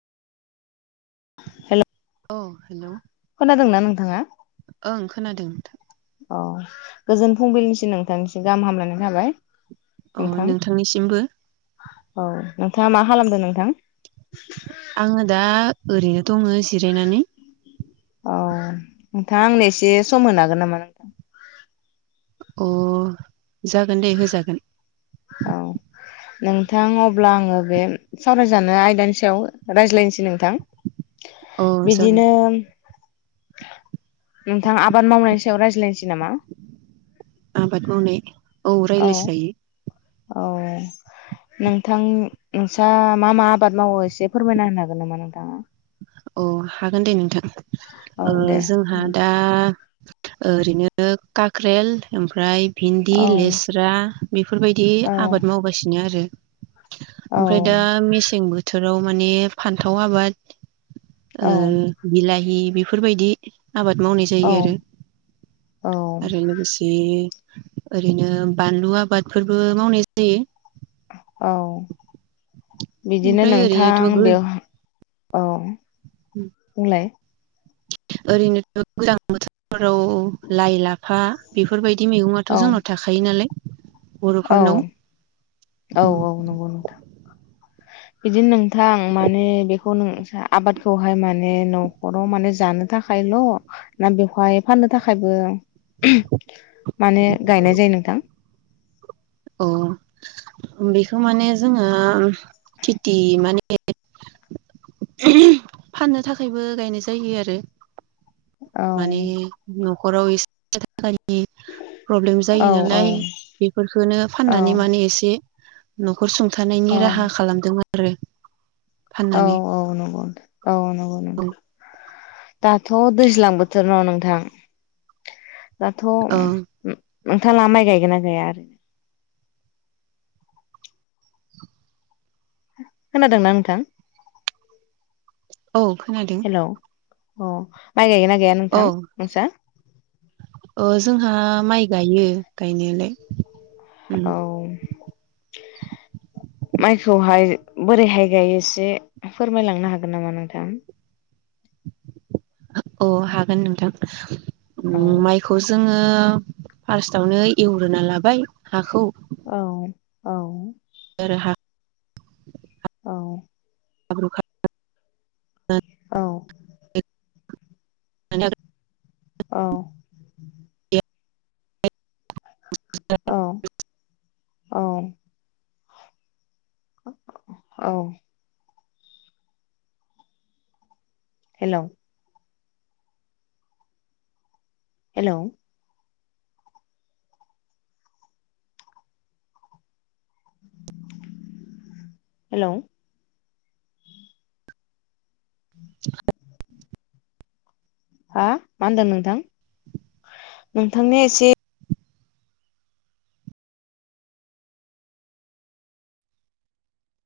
Hello औ खोनादोंना नों नोंथाङा ओ खोनादों नोंथां। औ गोजोन फुंबिलिनिसिम नोंथांनिसिम गाहाम हामलायनाय थाबाय। अ नोंथां नोंथांनिसिमबो औ नोंथाङा मा खालामदों नोंथां? दङो जिरायनानै। औ नोंथाङा आंनो एसे सम होनो हागोन नामा नोंथां? अ जागोन दे होजागोन। औ नोंथां अब्ला आङो बे सावरायजानो आयदानि सायाव रायज्लायनोसै नोंथां। अ जागोन बिदिनो नोंथां आबाद मावनायनि सायाव रायज्लायनोसै नामा? आबाद मावनाय औ रायलाय जायो। औ नोंथां नोंसा मा मा आबाद मावो एसे फोरमायना होनो हागोन नामा नोंथाङा? अ हागोन दे नोंथां औ दे जोंहा दा ओरैनो काक्रेल ओमफ्राय भिन्दि औ लेस्रा बेफोरबायदि औ आबाद मावगासिनो आरो। ओमफ्राय दा मेसें बो थोराव माने फान्थाव आबाद औ ओ बिलााहि बे बेफोरबायदि आबाद मावनाय जायो आरो औ औ आरो लोगोसे ओरैनो बानलु आबादफोरबो मावनाय जायो। औ बिदिनो ओमफ्राय ओरैनोथ' नोंथां गो बेवहा औ बुंलाय ओरैनोथ' गोजां बोथोरफोराव लाइ लाफा बेफोरबायद दि मैगङाथ' औ जोंनाव थाखायो नालाय औ बर'फोरनाव औ औ नंगौ नोंथां। बिदिनो नोंथां माने बेखौ न' जोहा आबादखौहाय माने न'खराव माने जानो थाखायल' ना बेवहाय फाननो थाखायबो माने गायनाय जायो नोंथां? अ बेखौ माने जोङो खेथि माने फाननो थाखायबो गायनाय जायो आरो। औ माने नखराव एसे फैसा थाखानि [inaudible] प्रब्लेम जायो औ औ नालाय बेफोरखौनो औ फाननानै माने एसे न-' खर औ सुंथानायनि राहा खालामदोंमोन। आरो। फाननानै औगौ औ नंगौ औ नोंथां। दाथ' दैज्लां बोथोर न नोंथां। दाथ' औ नोंथाङा माइ गायगोन ना गाया ओरैनो? खोनादोंना नोंथां? [inaudible] औ खोनादों। Hello a my गायगोनना? गाया नोंथां औ नोंसा? अ जोंहा माइ गायो गायनायालाय। उम औ। माइखौहाय बोरैहाय गायो एसे फोरमायलांनो हागोन नामा नोंथां? अ हागोन नोंथां। औ माइखौ जोङो ओ फार्स्टआवनो एवग्रोना लाबाय हाखौ। औ आरो हा औ। हाब्रु औ [inaudible] माने [inaudible] औ। [inaudible] औ औ। औ। हेल'? हेल'? हेलौ? [inaudible] हा मा होनदों नोंथां नोंथांया एसे